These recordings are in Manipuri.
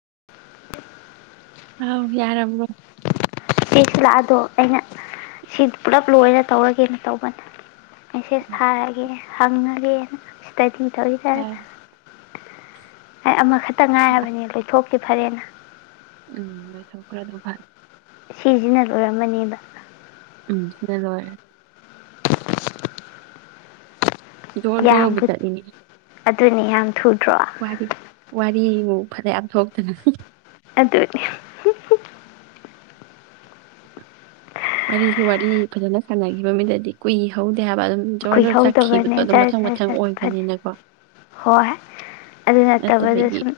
[unintelligible] ꯍꯥꯎ ꯌꯥꯔ ꯑꯃꯅꯣ ꯁꯤꯁꯤ ꯂꯥꯛꯑꯗꯣ ꯑꯩꯅ ꯁꯤ ꯄꯨꯂꯞ ꯂꯣꯏꯅ ꯇꯧꯔꯒꯦꯅ ꯇꯧꯕꯅꯦ ꯃꯦꯁꯦꯖ ꯎꯝ ꯊꯥꯔꯛꯑꯒꯦ ꯍꯪꯅ ꯏꯁꯗꯤ ꯇꯋꯗꯔ ꯐꯔꯦ ꯑꯃ ꯈ ꯇ ꯉꯥꯏꯔꯕꯅꯤ ꯂꯩꯏꯊꯣꯛ ꯗꯤꯐꯔꯦꯅꯥ ꯎꯝ ꯅꯣꯏ ꯊ ꯈꯔ ꯑꯗꯨ ꯐꯜ ꯁꯤꯁꯤꯅ ꯂꯣꯏꯔꯝꯃꯅꯦꯕ ꯎꯝ ꯁꯤꯅ ꯂꯣꯏꯔꯦ ꯖꯣ ꯖꯣꯔꯕꯨꯖꯥꯗꯅꯤ ꯑꯗꯨꯅꯤꯌꯥ ꯊꯨꯗ꯭ꯔ ꯗꯤꯃꯨꯛ ꯐꯅꯌꯥꯝ ꯊꯣꯛꯇꯅ [unintelligible] ꯋꯥꯔꯤꯒꯤ ꯋꯥꯔꯤ ꯐꯖꯅ ꯁꯥꯟꯅꯈꯤꯕ ꯃꯃꯤꯗꯗꯤ ꯀꯨꯏ ꯍꯧꯗꯦ ꯍꯥꯏ ꯈꯍꯧꯗꯕꯅꯦ ꯖꯔ ꯃꯊꯪ ꯖꯔꯠ ꯐꯅꯤ ꯑꯣꯏꯕꯅꯤꯅꯀꯣ ꯍꯣꯏ ꯑꯗꯨ ꯅꯠꯇꯕꯗ ꯅꯠꯇꯕꯒꯤ ꯁꯨꯝ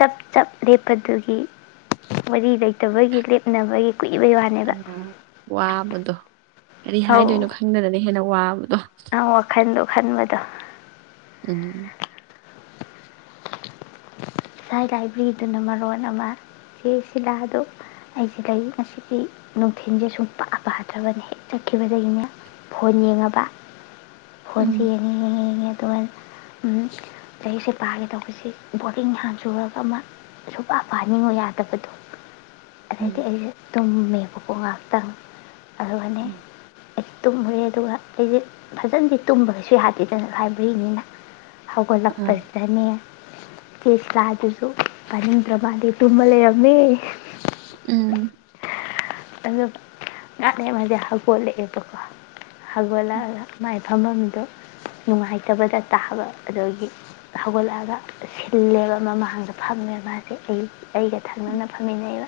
ꯆꯞ ꯆꯞ ꯂꯦꯞꯄꯗꯨꯒꯤ ꯃ ꯂꯩꯇꯕꯒꯤ ꯂꯦꯞꯅꯕꯒꯤ ꯀꯨꯏꯕꯩ ꯑ ꯋꯥꯅꯦꯕ ꯋꯥꯕꯗꯣ ꯀꯔꯤ ꯍꯥꯏꯗꯣꯏꯅꯣ ꯈꯪꯗꯅꯅ ꯍꯦꯟꯅ ꯋꯥ ꯑ ꯋꯥꯈꯟ ꯈꯟꯕꯗꯣ ꯎꯝ ꯉꯥꯏ ꯂꯥꯏꯕ꯭ꯔꯦꯔꯤꯗꯨꯅ ꯃꯔꯣꯟ ꯑꯃ ꯆꯦ ꯁꯤꯂꯥꯗ ꯑꯩꯁꯦ ꯂꯩ ꯉꯁꯤꯒꯤ ꯅꯨꯡꯊꯤꯟꯜꯁꯦ ꯁꯨꯝ ꯄꯥꯛꯑ ꯄꯥꯗ꯭ꯔꯕꯅꯦ ꯍꯦꯛ ꯆꯠꯈꯤꯕꯗꯒꯤꯅꯦ ꯐꯣꯟ ꯌꯦꯡꯉꯕ ꯐꯣꯟꯁꯤ ꯎꯝ ꯌꯦꯉ ꯌꯦꯉꯉ ꯑꯗꯨꯒ ꯂꯩꯔꯤꯁꯦ ꯄꯥꯒꯦ ꯇꯧꯕꯁꯤ ꯕꯣꯔꯗꯤꯡ ꯍꯥꯡ ꯆꯨꯔꯒ ꯑꯃ ꯁꯨꯄꯥ ꯄꯥꯅꯤꯡꯉꯨ ꯌꯥꯗꯕꯗꯣ ꯎꯝ ꯑꯗꯨꯗꯤ ꯑꯩꯦ ꯇꯨꯝꯃꯦꯕꯀꯣ ꯉꯍꯥꯛꯇꯪ ꯑꯗꯨ ꯃꯅꯤꯅꯦ ꯎꯝ ꯑꯩꯁ ꯇꯨꯝꯃꯨꯔꯦ ꯑꯗꯨꯒ ꯑꯩꯁꯦ ꯐꯖꯟꯗꯤ ꯇꯨꯝꯕ ꯀꯩꯁꯨ ꯌꯥꯗꯦꯗꯅ ꯍꯥꯏꯕꯔꯤꯅꯤꯅ ꯑꯥ ꯍꯧꯒꯠꯂꯛꯄꯁꯤꯗꯅꯦ ꯀꯂꯥ ꯑꯗꯨꯁꯨ ꯐꯅꯤꯡꯗ꯭ꯔ ꯃꯥꯂ ꯇꯨꯝꯕ ꯂꯩꯔꯝꯃꯦ ꯎꯝ ꯑꯗꯨꯝ ꯉꯥꯅꯦꯃ ꯍꯥꯒꯣꯠꯂꯛꯑꯦꯕꯀꯣ ꯍꯒꯣꯂꯥꯏ ꯐꯝꯐꯝꯗꯨꯣ ꯅꯨꯡꯉꯥꯏꯇꯕꯗ ꯇꯥꯕ ꯑꯗꯒꯤ ꯍꯧꯒꯠꯂꯛꯑꯒ ꯁꯤꯜꯂꯦꯕ ꯃꯃꯥꯡꯗ ꯐꯝꯉꯦ ꯃꯥꯁꯦ ꯑꯩ ꯑꯩꯒ ꯊꯝꯅꯅ ꯐꯝꯃꯤꯟꯅꯩꯕ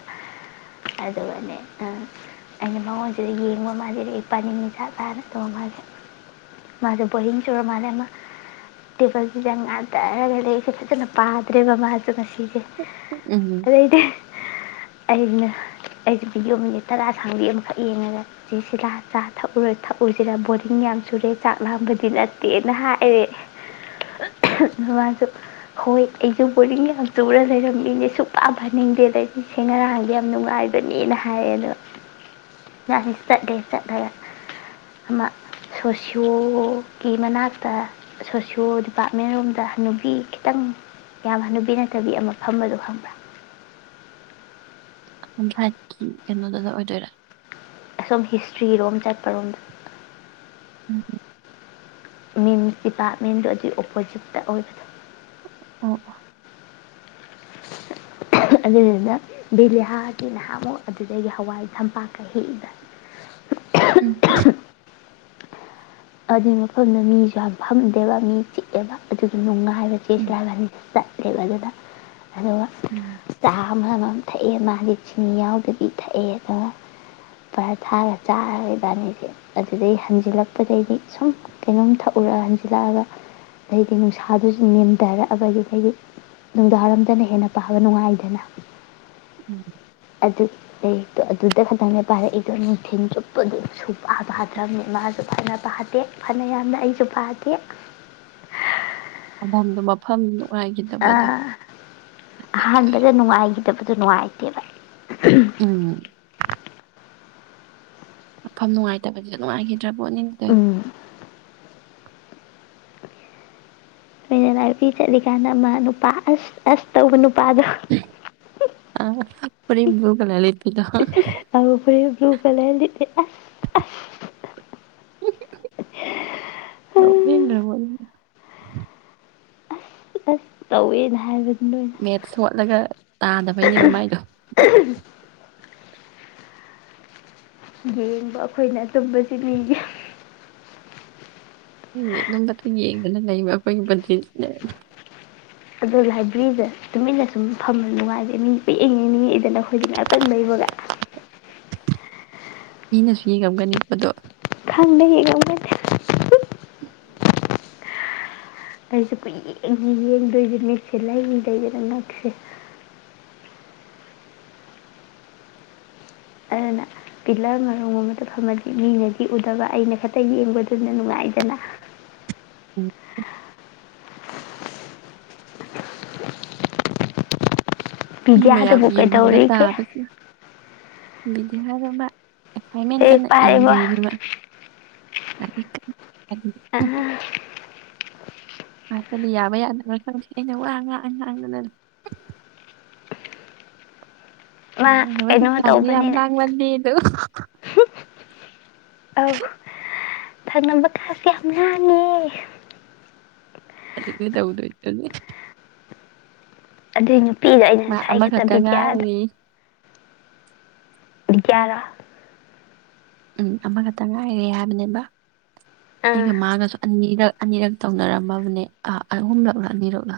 ꯑꯗꯨꯗꯒꯅꯤꯅꯦ ꯑꯩꯅ ꯃꯉꯣꯟꯁꯤꯗ ꯌꯦꯡꯕ ꯃꯥꯁꯦꯗ ꯏꯄꯥꯅꯤꯅꯤ ꯆꯥꯛ ꯇꯥꯔ ꯑꯗꯨꯒ ꯃꯥꯁꯦ ꯃꯥꯁꯦ ꯕꯣꯔꯤꯡ ꯆꯨꯔ ꯃꯥꯜꯂꯦ ꯃꯥ ꯇꯦꯕꯜꯁꯤꯗ ꯉꯥ ꯇꯛꯔꯒ ꯂꯩ ꯑꯩꯁꯦ ꯐꯖꯅ ꯄꯥꯗ꯭ꯔꯦꯕ ꯃꯥꯁꯦ ꯉꯁꯤꯁꯦ ꯎꯝ ꯑꯗꯩꯗꯤ ꯑꯩ ꯑꯩ ꯗꯤꯣ ꯃꯤꯅꯤꯠ ꯇꯔꯥ ꯁꯥꯡꯕꯤ ꯑꯃꯈꯛ ꯌꯦꯡꯉꯒ ꯁꯤ ꯁꯤꯂꯥ ꯆꯥ ꯊꯛꯎꯨꯔꯣꯏ ꯊꯛꯎꯨꯁꯤꯔꯥ ꯕꯣꯔꯗꯤꯡ ꯌꯥꯝ ꯆꯨꯔꯦ ꯆꯥꯛ ꯂꯥꯡꯕꯗꯤ ꯅꯠꯇꯦꯅ ꯍꯥꯏꯔꯦ ꯃꯃꯁꯨ ꯍꯣꯏ ꯑꯩꯁꯨ ꯕꯣꯔꯗꯤꯡ ꯌꯥꯝ ꯆꯨꯔ ꯂꯩꯔꯝꯃꯤꯅꯦ ꯁꯨꯡꯛꯄ ꯐꯟꯅꯤꯡꯗꯦꯗꯩꯗꯤ ꯁꯦ ꯉꯔꯥꯡꯗꯦ ꯌꯥꯝ ꯅꯨꯡꯉꯥꯏꯕꯅꯤꯅ ꯍꯥꯏꯔ ꯑꯗꯣ ꯉꯁꯤ ꯆꯠꯂꯦ ꯆꯠꯂꯒ ꯑꯃ ꯁꯣꯁꯤꯌꯣꯒꯤ ꯃꯅꯥꯛꯇ ꯁꯣꯁꯤꯌꯣ ꯗꯤꯄꯥꯔꯠꯃꯦꯟ ꯔꯣꯝꯗ ꯍꯅꯨꯕꯤ ꯈꯤꯇꯪ ꯌꯥꯝ ꯍꯅꯨꯕꯤ ꯅꯠꯇꯕꯤ ꯑꯃ ꯐꯝꯕꯗꯣ ꯈꯪꯕ꯭ꯔꯥ ꯑꯝ ꯍꯥꯏꯀꯤ ꯀꯩꯅꯣꯗꯨꯗ ꯑꯣꯏꯗꯣꯏꯔꯥ ꯑꯁꯣꯝ ꯍꯤꯁꯇ꯭ꯔꯤꯔꯣꯝ ꯆꯠꯄꯔꯣꯝꯗ ꯎꯝ ꯃꯤꯦꯟ ꯗꯤꯄꯥꯔꯠꯃꯦꯟꯗꯨ ꯑꯗꯨꯒꯤ ꯑꯣꯄꯣꯖꯤꯠꯇ ꯑꯣꯏꯕꯗ ꯑꯣ ꯑꯗꯨꯗꯨꯅ ꯕꯦꯂꯦꯍꯥꯒꯤ ꯅꯍꯥꯛꯃꯨꯛ ꯑꯗꯨꯗꯒꯤ ꯍꯋꯥꯏ ꯊꯝꯄꯥꯛꯀ ꯍꯦꯛꯏꯕ ꯎꯝ ꯎꯝ ꯑꯗꯨꯒꯤ ꯃꯐꯝꯗ ꯃꯤꯁꯨ ꯌꯥꯝ ꯐꯪꯗꯦꯕ ꯃꯤ ꯆꯤꯛꯑꯦꯕ ꯑꯗꯨꯒꯤ ꯅꯨꯡꯉꯥꯏ ꯐꯥꯏꯗ ꯎꯝ ꯆꯁꯦꯗꯅꯤ ꯆꯄꯦ ꯂꯩꯕꯗꯨꯗ ꯑꯗꯨꯒ ꯎꯝ ꯆꯇꯥꯃ ꯊꯛꯑꯦ ꯃꯥꯗꯤ ꯆꯤꯅꯤ ꯌꯥꯎꯗꯗꯤ ꯊꯛꯑꯦ ꯑꯗꯨꯒ ꯄꯚꯔꯥ ꯊꯥꯔꯒ ꯆꯥꯔꯒ ꯏꯕꯥꯅꯤꯁꯦ ꯑꯗꯨꯗꯩ ꯍꯟꯖꯤꯜꯂꯛꯄꯗꯩꯗꯤ ꯁꯨꯝ ꯀꯩꯅꯣꯝ ꯊꯛꯎꯔꯒ ꯍꯟꯖꯤꯜꯂꯛꯑꯒ ꯑꯗꯩꯗꯤ ꯅꯨꯡꯁꯥꯗꯨꯁꯨ ꯅꯦꯝꯊꯔꯛꯑꯕꯒꯤꯗꯩꯗꯤ ꯅꯨꯡꯗꯥꯡꯔꯝꯗꯅ ꯍꯦꯟꯅ ꯄꯥꯕ ꯅꯨꯡꯉꯥꯏꯗꯅ ꯎꯝ ꯑꯗꯨ ꯑꯗꯩꯛꯇꯣ ꯑꯗꯨꯗ ꯈꯛꯇꯪꯅꯦ ꯄꯥꯔꯛꯏꯗꯣ ꯅꯨꯡꯊꯤꯟꯜ ꯆꯨꯞꯄꯗꯨꯁꯨ ꯄꯥꯕ ꯍꯥꯠꯇ꯭ꯔꯕꯅꯦ ꯃꯥꯁꯨ ꯐꯅ ꯄꯥꯗꯦ ꯐꯅ ꯌꯥꯝꯅ ꯑꯩꯁꯨ ꯄꯥꯗꯦ ꯃꯐꯝꯗꯨꯣ ꯃꯐꯝꯗꯣ ꯑ ꯅꯨꯡꯉꯥꯏꯈꯤꯗꯕꯗꯣ ꯑꯗꯨꯒꯤ ꯑꯣꯏ ꯑꯍꯥꯟꯕꯗ ꯅꯨꯡꯉꯥꯏꯈꯤ ꯂꯩꯇꯕꯗꯨꯣ ꯅꯨꯡꯉꯥꯏꯇꯦꯕ ꯎꯝ ꯃꯐꯝ ꯅꯨꯡꯉꯥꯏꯇꯕꯅꯤꯗ ꯅꯨꯡꯉꯥꯏꯈꯤꯅꯤ ꯠꯇꯕꯣꯠꯅꯤꯡ ꯀꯩ ꯎꯝ ꯃꯣꯏꯅ ꯂꯥꯏꯄꯤ ꯆꯠꯂꯤꯀꯥꯟꯗ ꯑꯃ ꯅꯨꯄꯥ ꯑꯁ ꯑꯁ ꯇꯧꯕ ꯅꯨꯄꯥꯗꯣ ꯑ ꯑꯄꯗꯤ ꯏ ꯄꯨꯒꯂꯦꯝ ꯂꯩꯛꯇꯗꯣ ꯑꯃ ꯐꯨꯔꯤꯠ ꯕ꯭ꯂꯨ ꯀꯂꯔ ꯂꯤꯠꯂꯤ ꯑꯁ ꯑ ꯑꯁ ꯅꯃꯅꯤꯕꯅꯤ ꯑꯁ ꯑꯁ ꯇꯧꯋꯦꯅ ꯍꯥꯏꯕꯗꯨ ꯅꯣꯏꯅ ꯃꯦꯠꯁ ꯑꯣꯣꯠꯂꯒ ꯇꯥꯗꯕꯩꯅꯦꯕ ꯃꯥꯏꯗꯣ ꯌꯦꯡꯕ ꯑꯩꯈꯣꯏꯅ ꯇꯨꯝꯕꯁꯤꯅꯦꯒꯤ ꯎ ꯑꯗꯨꯝꯝꯕꯇ ꯌꯦꯡꯒꯅ ꯂꯩꯕ ꯑꯩꯈꯣꯏꯒꯤ ꯑꯣ ꯂꯥꯏꯕ꯭ꯔꯦꯔꯤꯗ ꯇꯨꯃꯤ ꯏꯟꯅ ꯁꯨꯝ ꯐꯃ ꯅꯨꯡꯉꯥꯏꯔꯦ ꯃꯤ ꯄꯏꯡꯉꯤ ꯅꯤꯡꯉꯛꯏꯗꯅ ꯑꯩꯈꯣꯏꯗꯤ ꯉꯥꯛꯇꯟ ꯂꯩꯕꯒ ꯃꯤꯅꯁꯨ ꯌꯦꯡꯉꯝꯒꯅꯤꯕꯗꯣ ꯈꯪꯗꯦ ꯌꯦꯡꯉꯝꯒꯅꯤ ꯑ ꯑꯩꯁꯨꯦ ꯀ ꯌꯦꯡꯉ ꯌꯦꯡꯗꯣꯏꯁꯦ ꯃꯤꯦꯛꯁꯦ ꯂꯩꯅꯤ ꯂꯩꯗꯅ ꯉꯛꯁꯦ ꯑꯗꯨꯅ ꯄꯤꯂꯔ ꯉꯣꯡ ꯑꯃꯇ ꯐꯝꯃꯗꯤ ꯃꯤꯅꯗꯤ ꯎꯗꯕ ꯑꯩꯅ ꯈꯛꯇꯪ ꯌꯦꯡꯕꯗꯨꯅ ꯅꯨꯡꯉꯥꯏꯗꯅ ꯃꯤ ꯃꯌꯥꯝ ꯕꯤꯗ꯭ꯌꯥꯗꯨꯕꯨ ꯌꯦꯡꯐꯝꯗ ꯀꯩꯗꯧꯔꯤꯒꯦ ꯇꯥꯕꯁꯦ ꯏꯗꯤ ꯍꯥꯏ ꯑꯗꯨꯕ ꯑꯦꯁꯥꯏꯃꯦꯟ ꯂꯥꯏꯔꯤꯛ ꯀꯟꯅ ꯄꯥꯔꯤꯕꯣ ꯏꯅꯦꯕ ꯑꯥ ꯑꯗꯅꯤ ꯌꯥꯕ ꯌꯥꯗꯅꯕ ꯈꯪꯗꯦ ꯑꯩꯅ ꯋꯥ ꯉꯍꯥꯛ ꯉꯍꯥꯡꯗꯅ ꯃꯥ ꯀꯩꯅꯣ ꯇꯧꯕꯅꯤꯅ ꯌꯥꯝꯉꯃꯗꯤ ꯑꯗꯨ ꯑ ꯊꯛꯅꯕ ꯀꯥꯁꯦ ꯌꯥꯝ ꯉꯅꯥꯥꯡꯅꯤꯌꯦ ꯇꯗ ꯆ ꯑꯗꯨꯗ ꯅꯨꯄꯤꯗꯣ ꯑꯩꯅ ꯃꯥ ꯉꯁꯥꯏ ꯑꯃꯈꯛꯇ ꯈꯛꯇꯕꯤꯗꯌꯥꯗ ꯉꯥꯏꯔꯤ ꯔꯥ ꯎꯝ ꯑꯃꯈꯛꯇ ꯉꯥꯏꯔꯦ ꯍꯥꯏꯕꯅꯦꯕ ꯑꯥ ꯑꯩꯒ ꯃꯥꯒꯁꯨꯒ ꯑꯅꯤꯔꯛ ꯇꯧꯅꯔꯝꯃꯕꯅꯦ ꯑ ꯑꯍꯨꯝꯂꯛꯂꯥ ꯑꯅꯤꯔꯛꯂꯥ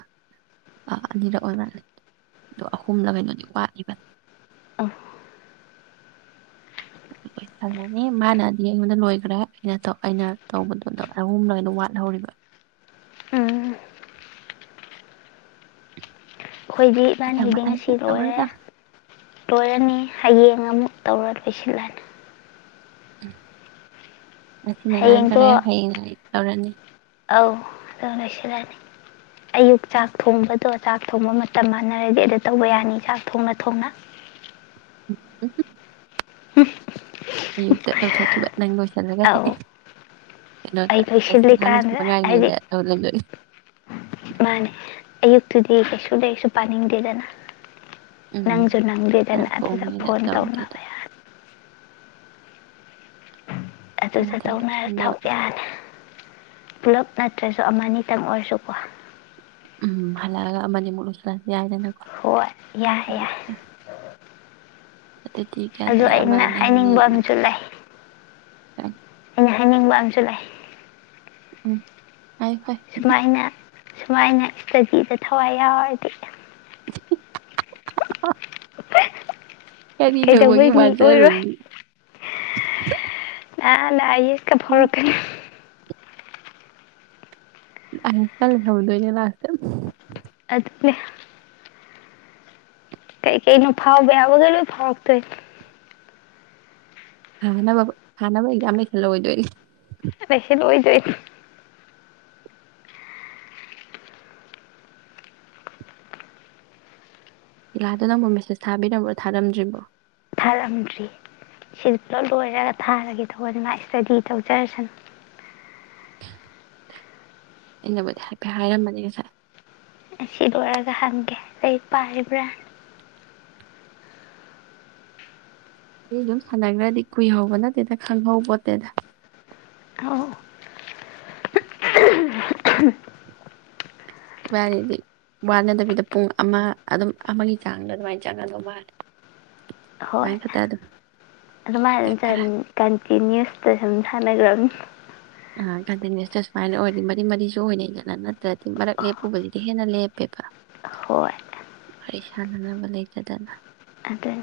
ꯑꯥ ꯑꯅꯤꯔꯛ ꯑꯣꯏ ꯃꯥꯜꯂ ꯑꯗꯣ ꯑꯍꯨꯝꯅ ꯀꯩꯅꯣꯗꯤ ꯋꯥꯠꯂꯤꯕꯅꯤ ꯑ ꯪꯅꯤ ꯃꯥꯅꯗꯤ ꯑꯩꯉꯣꯟꯗ ꯂꯣꯏꯈ꯭ꯔꯦ ꯑꯩꯅ ꯑꯩꯅ ꯇꯧꯕꯗꯨꯣꯗ ꯑꯍꯨꯝꯂꯩꯅ ꯋꯥꯠꯍꯧꯔꯤꯕ ꯎꯝ ꯑꯩꯈꯣꯏꯗꯤ ꯏꯕꯥꯅꯤ ꯃꯊꯪ ꯍꯗꯤ ꯉ ꯃꯊꯪ ꯑꯁꯤ ꯍꯦꯛꯇ ꯂꯣꯏꯔꯦ ꯇꯧꯔꯗ ꯂꯣꯏꯔꯅꯤ ꯍꯌꯦꯡ ꯑꯃꯨꯛ ꯇꯧꯔ ꯂꯣꯏꯁꯤꯜꯂꯅꯤ ꯎꯝ ꯁꯤꯅ ꯅ ꯇꯔ ꯍꯌꯦꯡꯗꯣ ꯍꯥꯏꯅ ꯇꯧꯔꯅꯤ ꯑꯧ ꯑꯗꯨꯣ ꯂꯣꯏꯁꯤꯜꯂꯅꯤ ꯑꯌꯨꯛ ꯆꯥꯛ ꯊꯣꯡꯕꯗꯣ ꯆꯥꯛ ꯊꯣꯡꯕ ꯃꯇꯝ ꯃꯥꯟꯅꯔꯗꯤ ꯑꯗꯨ ꯇꯧꯕ ꯌꯥꯅꯤ ꯆꯥꯛ ꯊꯣꯡꯅ ꯊꯣꯡꯅ ꯎꯝ ꯎꯝ ꯑꯌꯨꯛꯇ ꯂꯧꯊꯣꯛꯈꯤꯕ ꯅꯪ ꯂꯣꯏꯁꯤꯜꯂꯒꯗꯤ ꯑꯧ ꯑꯩ ꯀꯩꯅꯣꯗꯍꯥꯟ ꯂꯣꯏꯁꯤꯟ ꯂꯣꯏꯁꯤꯜꯂꯤꯀꯥꯟꯗ ꯍꯥꯏꯗꯤ ꯃꯉꯔꯤꯉꯩꯗ ꯂꯧꯍꯟꯗꯣꯏꯁꯦ ꯃꯥꯅꯦ ꯑꯌꯨꯛꯇꯨꯗꯤ ꯀꯩꯁꯨ ꯂꯩꯩꯁꯨ ꯄꯥꯅꯤꯡꯗꯦꯗꯅ ꯎꯝ ꯅꯪꯁꯨꯅꯪꯒꯗ ꯆꯥꯛ ꯇ ꯊꯣꯡꯉꯤꯉꯩꯗ ꯐꯣꯟ ꯇ ꯇꯧꯗꯦ ꯑꯗꯣ ꯃꯊꯪ ꯑꯗꯨꯗ ꯃꯊꯪ ꯇꯧꯅꯔ ꯂꯣꯏꯁꯟꯅꯕ ꯊꯕꯛ ꯌꯥꯅꯤ ꯄꯨꯂꯞ ꯅꯠꯇ꯭ꯔꯁꯨ ꯑꯃꯅꯤꯅꯤꯇꯪ ꯑꯣꯏꯔꯁꯨꯀꯣ ꯎꯝ ꯍꯜꯒ ꯃꯅꯦ ꯃꯁ ꯍꯣꯏ ꯌꯥꯏ ꯌꯥꯏ ꯑ ꯊꯀꯦ ꯑꯗꯨ ꯇꯔꯦ ꯑꯩꯅ ꯑꯅꯤꯅꯤ ꯍꯥꯏꯅꯤꯡꯕ ꯑꯃꯁꯨ ꯂꯩ ꯑꯩꯅ ꯍꯥꯏꯅꯤꯡꯕ ꯑꯝꯁꯨ ꯂꯩꯥꯛ ꯎꯝ ꯍꯥꯏ ꯐꯥꯏ ꯁꯨꯃꯥꯏꯅ ꯁꯨꯃꯥꯏꯅ ꯏꯁꯇꯗꯤꯗ ꯊꯋꯥꯏ ꯌꯥꯎꯔꯗꯤ ꯑ ꯀꯅꯤ ꯇꯧꯕꯒꯤ ꯀꯩꯗꯧꯕꯩ ꯃꯤ ꯑꯣꯏꯔꯣꯏ ꯖꯔꯔꯣꯗꯤ ꯑ ꯂꯏ ꯐꯔ ꯀꯦꯅꯦ ꯑ ꯆ ꯊꯧꯗꯅꯦ ꯂꯥꯛꯁ ꯑꯗꯨꯗꯅꯦ ꯇꯩ ꯀꯩꯩꯅꯣ ꯐꯥꯎꯕꯕꯒ ꯐꯋꯥꯛ ꯇꯦ ꯐꯅꯕ ꯐꯥꯅꯕ ꯑꯦꯛꯖꯥꯝ ꯂꯩꯈꯜꯂꯑꯣ ꯑꯣꯏꯗꯣꯏꯅꯤ ꯑ ꯁꯤꯗ ꯍ ꯂꯤꯂꯥꯗꯣ ꯅꯪꯕꯨ ꯃꯦꯁꯦꯁ ꯊꯥꯕꯤꯔꯔꯕ꯭ꯔꯣ ꯊꯥꯔꯝꯗ꯭ꯔꯤꯕꯣ ꯊꯥꯔꯛꯑꯝꯗ꯭ꯔꯤ ꯁꯤ ꯄꯨꯂ ꯂꯣꯏꯔꯒ ꯊꯥꯔꯒꯦ ꯇꯧꯕꯅꯤꯅ ꯏꯁꯇꯗꯤ ꯇꯧꯖꯔꯁꯅꯨ ꯑꯩꯅꯕꯨꯗꯤ ꯍꯥꯏꯐꯦꯠ ꯍꯥꯏꯔꯝꯕꯅꯦ ꯉꯁꯥꯏ ꯁꯤ ꯂ ꯋꯥꯔꯥꯒ ꯍꯥꯟꯒꯦ ꯂꯩ ꯄꯥꯏꯔꯕ꯭ꯔꯥ ꯑꯗꯨ ꯑꯗꯨꯝ ꯁꯥꯟꯅꯈ꯭ꯔꯗꯤ ꯀꯨꯏꯍꯧꯕ ꯅꯠꯇꯦꯗ ꯈꯪꯍꯧ ꯄꯣꯠꯇꯦꯗ [unintelligible] [unintelligible] ꯏꯕꯥꯅꯤꯗꯤ ꯋꯥꯅꯗꯕꯤꯗ ꯄꯨꯡ ꯑꯃ ꯑꯗꯨꯝ ꯑꯃꯒꯤ ꯆꯥꯡꯗ ꯑꯗꯨꯃꯥꯏꯅ ꯆꯪꯒꯗꯧ ꯃꯥꯂꯦ ꯀꯥꯏ ꯈ ꯇꯗ ꯑꯗꯨ ꯃ ꯆ ꯀ ꯀꯤ ꯅ꯭ꯌꯨꯁꯇ ꯁꯨꯝ ꯁꯥꯟꯅꯈ꯭ꯔꯕꯅꯤ ꯀꯟꯇꯤꯅ꯭ꯨꯁꯇ ꯁꯨꯃꯥꯏꯅ ꯑꯣꯏꯔꯗꯤ ꯃꯔꯤ ꯃꯔꯤꯁꯨ ꯑꯣꯏꯅ ꯏꯒꯠꯂ ꯅꯠꯇ꯭ꯔꯗꯤ ꯃꯔꯛ ꯂꯦꯞꯄꯨꯕꯗꯨꯗꯤ ꯍꯦꯟꯅ ꯂꯦꯞꯄꯦꯕ ꯍꯣꯏ ꯋꯥꯔꯤ ꯁꯥꯟꯅꯅꯕ ꯂꯩꯇꯗꯅ ꯑꯗꯨꯅꯤ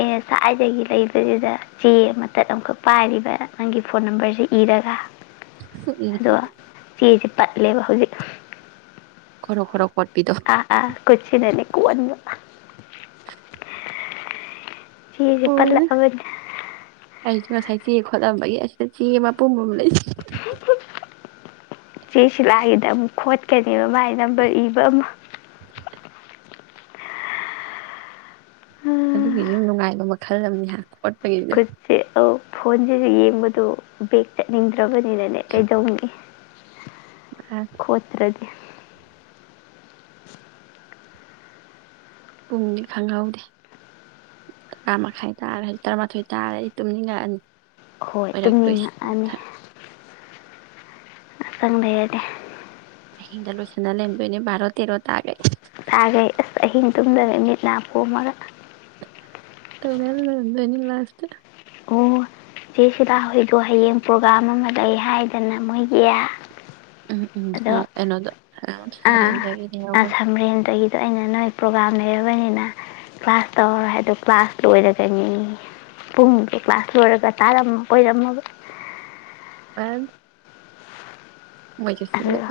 ꯑꯦ ꯉ ꯁꯥꯏꯗꯒꯤ ꯂꯩꯕꯁꯤꯗ ꯆꯦ ꯑꯃꯇꯠ ꯑꯃꯈꯛ ꯄꯥꯏꯔꯤꯕ ꯅꯪꯒꯤ ꯐꯣꯟ ꯅꯝꯕꯔꯁꯤ ꯏꯔꯒ ꯎꯝ ꯑꯗ ꯋꯥ ꯁꯤ ꯇꯥꯛ ꯏꯂꯦꯕ ꯍꯧꯖꯤꯛ ꯈꯔ ꯈꯔꯠ ꯑꯥ ꯑꯥ ꯀꯆꯤꯗꯅꯦ ꯀꯅꯤ ꯆꯤꯁꯦ ꯑꯣꯅ ꯄꯜꯂꯕꯅꯤ ꯑꯩꯁꯨ ꯉꯁꯥꯏ ꯆꯦ ꯈꯣꯠꯂꯝꯕꯒꯤ ꯑꯁꯤꯗ ꯆꯦ ꯃꯄꯨꯝꯕ ꯑꯃ ꯂꯩꯁꯦ ꯆꯦ ꯁꯤꯂꯥꯒꯤꯗ ꯑꯃꯨꯛ ꯈꯣꯠꯀꯅꯦꯕ ꯃꯥꯥꯏ ꯅꯝꯕꯔ ꯏꯕ ꯑꯃ ꯑꯗꯨꯒꯤꯁꯨ ꯅꯨꯡꯉꯥꯏꯕ ꯃꯈꯜ ꯑꯃꯅꯤꯅꯦ ꯍꯥꯟꯅ ꯀꯁꯤ ꯑ ꯐꯣꯟꯁꯤꯁꯨ ꯌꯦꯡꯕꯗꯣ ꯕꯦꯛ ꯆꯠꯅꯤꯡꯗ꯭ꯔꯒꯗꯤ ꯅꯅꯦ ꯀꯩꯗꯧꯅꯤ ꯈꯣꯠꯔꯥ ꯗꯤ [unintelligible] ꯄꯨꯡ ꯅꯦ ꯈꯪꯘꯨꯗꯦ꯫ ꯍꯣꯏ ꯇꯨꯃꯅꯤꯡꯒꯥ ꯅꯤ꯫ [inaudible] ꯑꯍꯤꯡ ꯗꯥ ꯂꯣꯏꯁꯤꯅꯂꯥ ꯂꯦꯏꯔꯃꯗꯣꯏꯅꯦ ꯕꯥꯔꯣ ꯇꯦꯔꯣ ꯇꯥꯒ꯭ꯔꯦ꯫ ꯊꯥꯈꯩ ꯑꯁ ꯑꯍꯤꯡ ꯇꯨꯝꯗꯕ ꯃꯤꯠ ꯅꯥꯄꯣꯝꯃꯒ ꯇꯧꯅꯜꯒꯗꯅꯤ ꯂꯥꯁ ꯑꯣ ꯆꯦ ꯁꯤꯗꯥ ꯍꯣꯏ ꯗꯨ ꯍ꯭ꯌꯥꯡ ꯄ꯭ꯔꯣꯒ꯭ꯔꯥꯝ ꯑꯥꯃꯥ ꯂꯦꯏ ꯍꯥꯏꯗꯥꯏꯅꯥ ꯃꯣꯏꯒꯤ꯫ ꯎꯝ ꯎꯝ ꯑꯅꯗ ꯑ ꯑꯁꯥꯝꯔꯤꯗꯩꯅ ꯅꯣꯏ ꯄ꯭ꯔꯣꯒꯥꯥꯝ ꯂꯩꯔꯕꯅꯤꯅ ꯀ꯭ꯂꯥꯁ ꯇꯧ ꯍꯥꯏꯗꯣ ꯀ꯭ꯂꯥꯁ ꯂꯣꯏꯔꯒꯅꯤ ꯄꯨꯡꯗꯣ ꯀ꯭ꯂꯥꯁ ꯂꯣꯏꯔꯒ ꯇꯥꯔ ꯀꯣꯏꯔꯝꯃꯕ ꯑꯣꯏꯔꯥꯟ꯫ ꯑꯗꯨꯗꯨ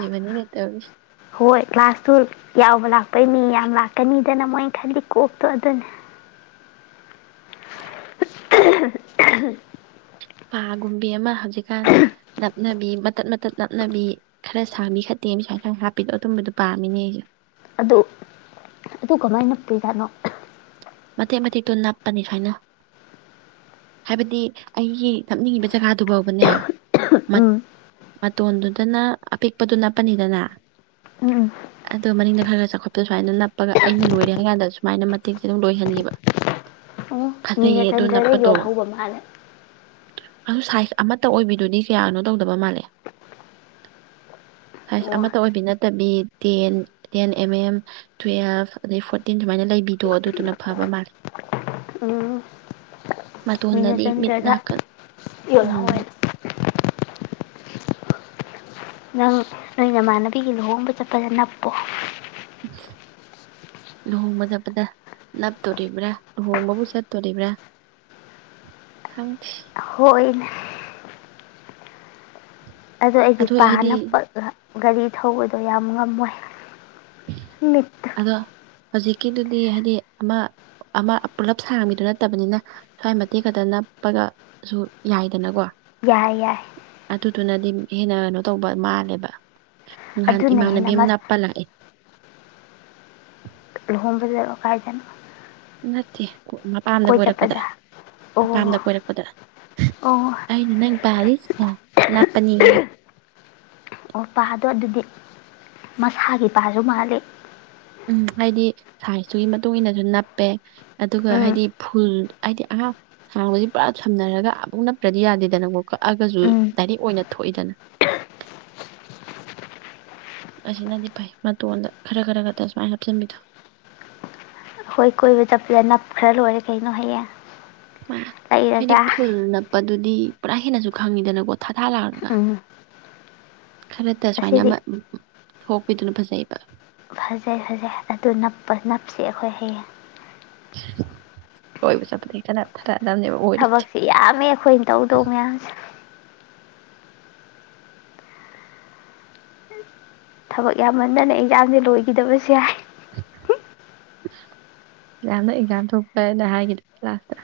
ꯍꯣꯏ ꯀ꯭ꯂꯥꯁ ꯗꯨ ꯌꯥꯎꯕꯥ ꯂꯥꯛꯄꯩ ꯃꯤ ꯌꯝ ꯂꯥꯛꯀꯅꯤꯗꯅ ꯃꯣꯏ ꯈꯜꯂꯤ ꯀꯣꯛ ꯗꯨ ꯑꯗꯨꯅꯦ [unintelligible] ꯄꯥꯒꯨꯝꯕꯤ ꯑꯃ ꯍꯧꯖꯤꯛꯀꯥꯟ ꯅꯞꯅꯕꯤ ꯃꯇꯠ ꯃꯇꯠ ꯅꯞꯅꯕꯤ ꯈꯔ ꯁꯥꯥꯡꯕꯤ ꯈꯔ ꯇꯦꯟꯕꯤ ꯁꯨꯃꯥꯏ ꯈꯔ ꯍꯥꯞꯄꯤꯗꯣ ꯑꯗꯨꯨꯝꯕꯗꯨꯣ ꯄꯥꯝꯃꯤꯅꯦ ꯑꯩꯁꯨ ꯑꯗꯨ ꯑꯗꯨ ꯀꯃꯥꯏꯅ ꯅꯞꯄꯤꯖꯥꯠꯅꯣ ꯃꯇꯦꯛ ꯃꯇꯦꯛꯇꯣ ꯅꯞꯄꯅꯤ ꯁꯨꯃꯥꯏꯅ ꯍꯥꯏꯕꯗꯤ ꯑꯩꯒꯤ ꯅꯞꯅꯤꯡꯉꯤꯕ ꯖꯒꯥꯗꯨꯐꯥꯎꯕꯅꯦ ꯎꯝ ꯃꯇꯣꯟꯗꯨꯗꯅ ꯑꯄꯤꯛꯄꯗꯣ ꯅꯞꯄꯅꯤꯗꯅ ꯎꯝ ꯎꯝ ꯑꯗꯨꯒ ꯃꯅꯤꯡꯗ ꯈꯔ ꯈꯔ ꯆꯥꯎꯈꯠꯄ ꯁꯨꯃꯥꯏꯅ ꯅꯞꯄꯒ ꯑꯩꯅ ꯂꯣꯏꯔꯦ ꯍꯥꯏ ꯀꯥꯟꯗ ꯁꯨꯃꯥꯏꯅ ꯃꯇꯦꯛꯁꯦ ꯑꯗꯨꯝ ꯂꯣꯏꯍꯟꯒꯤꯕꯥ ꯅꯤꯂꯥꯆꯟꯗ꯭ꯔ ꯗꯥ ꯌꯣꯜꯍꯧꯕꯥ ꯃꯥꯜꯂ‌ꯦ꯫ ꯑꯗꯨ ꯁꯥꯏꯖ ꯑꯃꯠꯇ ꯑꯣꯏꯕꯤꯗꯨꯗꯤ ꯀꯌꯥꯅꯣ ꯇꯧꯗꯕ ꯃꯥꯜꯂꯦ ꯁꯥꯏꯖ ꯑꯣ ꯑꯃꯠꯇ ꯑꯣꯏꯕꯤ ꯅꯠꯇꯕꯤ ten ten M M twelve ꯑꯗꯩ ꯐꯣꯔꯇꯤꯟ ꯁꯨꯃꯥꯏꯅ ꯂꯩꯕꯤꯗꯣ ꯑꯗꯨꯗꯨꯅ ꯐꯕꯥ ꯃꯥꯜꯂ‌ꯦ ꯅꯤꯂꯥꯆꯟꯗ꯭ꯔ ꯗꯤ ꯎꯝ ꯌꯣꯜꯍꯧꯋ‌ꯦ ꯅꯪ ꯅꯣꯏ ꯅꯃꯥꯟꯅꯕꯤꯒꯤ ꯂꯨꯍꯣꯡꯕꯥ ꯆꯠꯄꯥꯗꯥ ꯅꯞꯄꯣ꯫ ꯂꯨꯍꯣꯡꯕꯥ ꯆꯠꯄꯥꯗꯥ ꯅꯄꯇꯣꯔꯤꯕ꯭ꯔꯥ ꯂꯨꯍꯣꯡꯕꯥ ꯕꯨ ꯆꯠꯇꯣꯔꯤꯕ꯭ꯔꯥ ꯈꯪꯗꯦ꯫ ꯍꯣꯏꯅꯦ꯫ ꯑꯗꯨ ꯑꯩꯗꯤ ꯑꯗꯣ ꯄꯥ ꯍꯥꯏꯗꯤ ꯅꯞꯄꯥꯒꯥ꯫ ꯒꯥꯔꯤ ꯊꯧꯕꯗꯨ ꯌꯥꯝ ꯉꯝꯃꯣꯏ꯫ ꯃꯤꯠꯇꯥ ꯑꯗꯣ ꯍꯧꯖꯤꯛꯀꯤꯗꯨꯗꯤ ꯍꯥꯏꯗꯤ ꯑꯃ ꯑꯃ ꯄꯨꯂꯞ ꯁꯥꯡꯕꯤꯗꯨ ꯅꯠꯇꯕꯅꯤꯅ ꯁ꯭ꯋꯥꯏ ꯃꯇꯦꯛ ꯈꯛꯇ ꯅꯞꯄꯒꯁꯨ ꯌꯥꯏꯗꯅꯀꯣ ꯌꯥꯏ ꯌꯥꯏ꯫ ꯑꯗꯨꯗꯨꯅꯗꯤ ꯍꯦꯟꯅ ꯀꯩꯅꯣ ꯇꯧꯕ ꯃꯥꯜꯂꯦꯕ ꯅꯥꯍꯟ ꯑꯗꯨꯅ ꯏꯃꯥꯟꯅꯕꯤ ꯍꯦꯟꯅ ꯑꯃꯥ ꯃꯁ ꯅꯞꯄ ꯂꯛꯑꯦ ꯒꯨꯝꯕꯗꯔꯣ ꯀꯥꯏꯗꯅꯣ ꯅꯠꯇꯦ ꯃꯄꯥꯝꯗ ꯀꯣꯏ ꯀꯣꯏꯔꯛꯄꯗ ꯆꯠꯄꯗ ꯑꯣ ꯃꯄꯥꯝꯗ ꯀꯣꯏꯔꯛꯄꯗ ꯑꯣ ꯑꯩꯅ ꯅꯪ ꯄꯥꯔꯤ ꯅ ꯅꯥꯞꯄꯅꯤꯌꯦ ꯑꯣ ꯄꯥꯗꯣ ꯑꯗꯨꯗꯤ ꯃꯁꯥꯒꯤ ꯄꯥꯁꯨ ꯃꯥꯜꯂꯤ ꯎꯝ ꯍꯥꯏꯗꯤ ꯁꯥꯏꯖ ꯇꯨꯒꯤ ꯃꯇꯨꯡ ꯏꯟꯅꯖꯨ ꯅꯞꯄꯦ ꯑꯗꯨꯒ ꯎꯝ ꯍꯥꯏꯗꯤ ꯐꯨꯜ ꯍꯥꯏꯗꯤ ꯑꯍꯥ ꯁꯥꯡꯕꯁꯤ ꯄꯨꯔꯥ ꯁꯝꯅꯔꯒ ꯑꯃꯨꯛ ꯅꯞꯇ꯭ꯔꯗꯤ ꯌꯥꯗꯦꯗꯅꯀꯣ ꯀꯛꯑꯒꯁꯨ ꯎꯝ ꯗꯥꯏꯔꯦꯛ ꯑꯣꯏꯅ ꯊꯣꯛꯏꯗꯅ ꯑꯁꯤꯅꯗꯤ ꯐꯩ ꯃꯇꯣꯟꯗ ꯈꯔ ꯈꯔ ꯈꯛꯇ ꯁꯨꯃꯥꯏꯅ ꯍꯥꯞꯆꯤꯟꯕꯤꯗꯣ ꯑꯩꯈꯣꯏ ꯀꯣꯏꯕ ꯆꯠꯄꯗ ꯅꯞ ꯈꯔ ꯂꯣꯏꯔꯦ ꯀꯩꯅꯣ ꯍꯩꯌꯦꯡ ꯍꯥꯏꯗꯤ ꯐꯨꯜꯅꯞ ꯄꯗꯨꯗꯤ ꯄꯨꯔꯥ ꯍꯦꯟꯅꯁꯨ ꯈꯪꯉꯤꯗꯅꯀꯣ ꯊꯥꯊꯥ ꯂꯥꯎꯔꯒ ꯎꯝ ꯈꯔꯇ ꯁꯨꯃꯥꯏꯅ ꯑꯁꯤꯗꯤ ꯑꯃ ꯊꯣꯛꯄꯤꯗꯨꯅ ꯐꯖꯩꯕ ꯐꯖꯩ ꯐꯖꯩ ꯑꯗꯨ ꯅꯞꯄ ꯅꯞꯁꯤ ꯑꯩꯈꯣꯏ ꯍꯥꯌꯦꯡ ꯀꯣꯏꯕ ꯆꯠꯄꯗ ꯍꯦꯛ ꯇ ꯅꯞꯊ ꯊꯕꯛꯁꯤ ꯌꯥꯝꯃꯦ ꯑꯩꯈꯣꯏꯅ ꯇꯧꯗꯧ ꯃꯌꯥꯝꯁꯦ ꯊꯕꯛ ꯌꯥꯝꯃꯟꯗꯅ ꯑꯦꯛꯖꯥꯝꯁꯦ ꯂꯣꯏꯒꯤꯗꯕꯁꯨ ꯌꯥꯏ ꯖꯥꯝꯅ ꯑꯦꯛꯖꯥꯝ ꯊꯣꯛꯄꯅ ꯍꯥꯏꯒꯤꯗꯣꯏ ꯅꯦ ꯂꯥꯁꯇ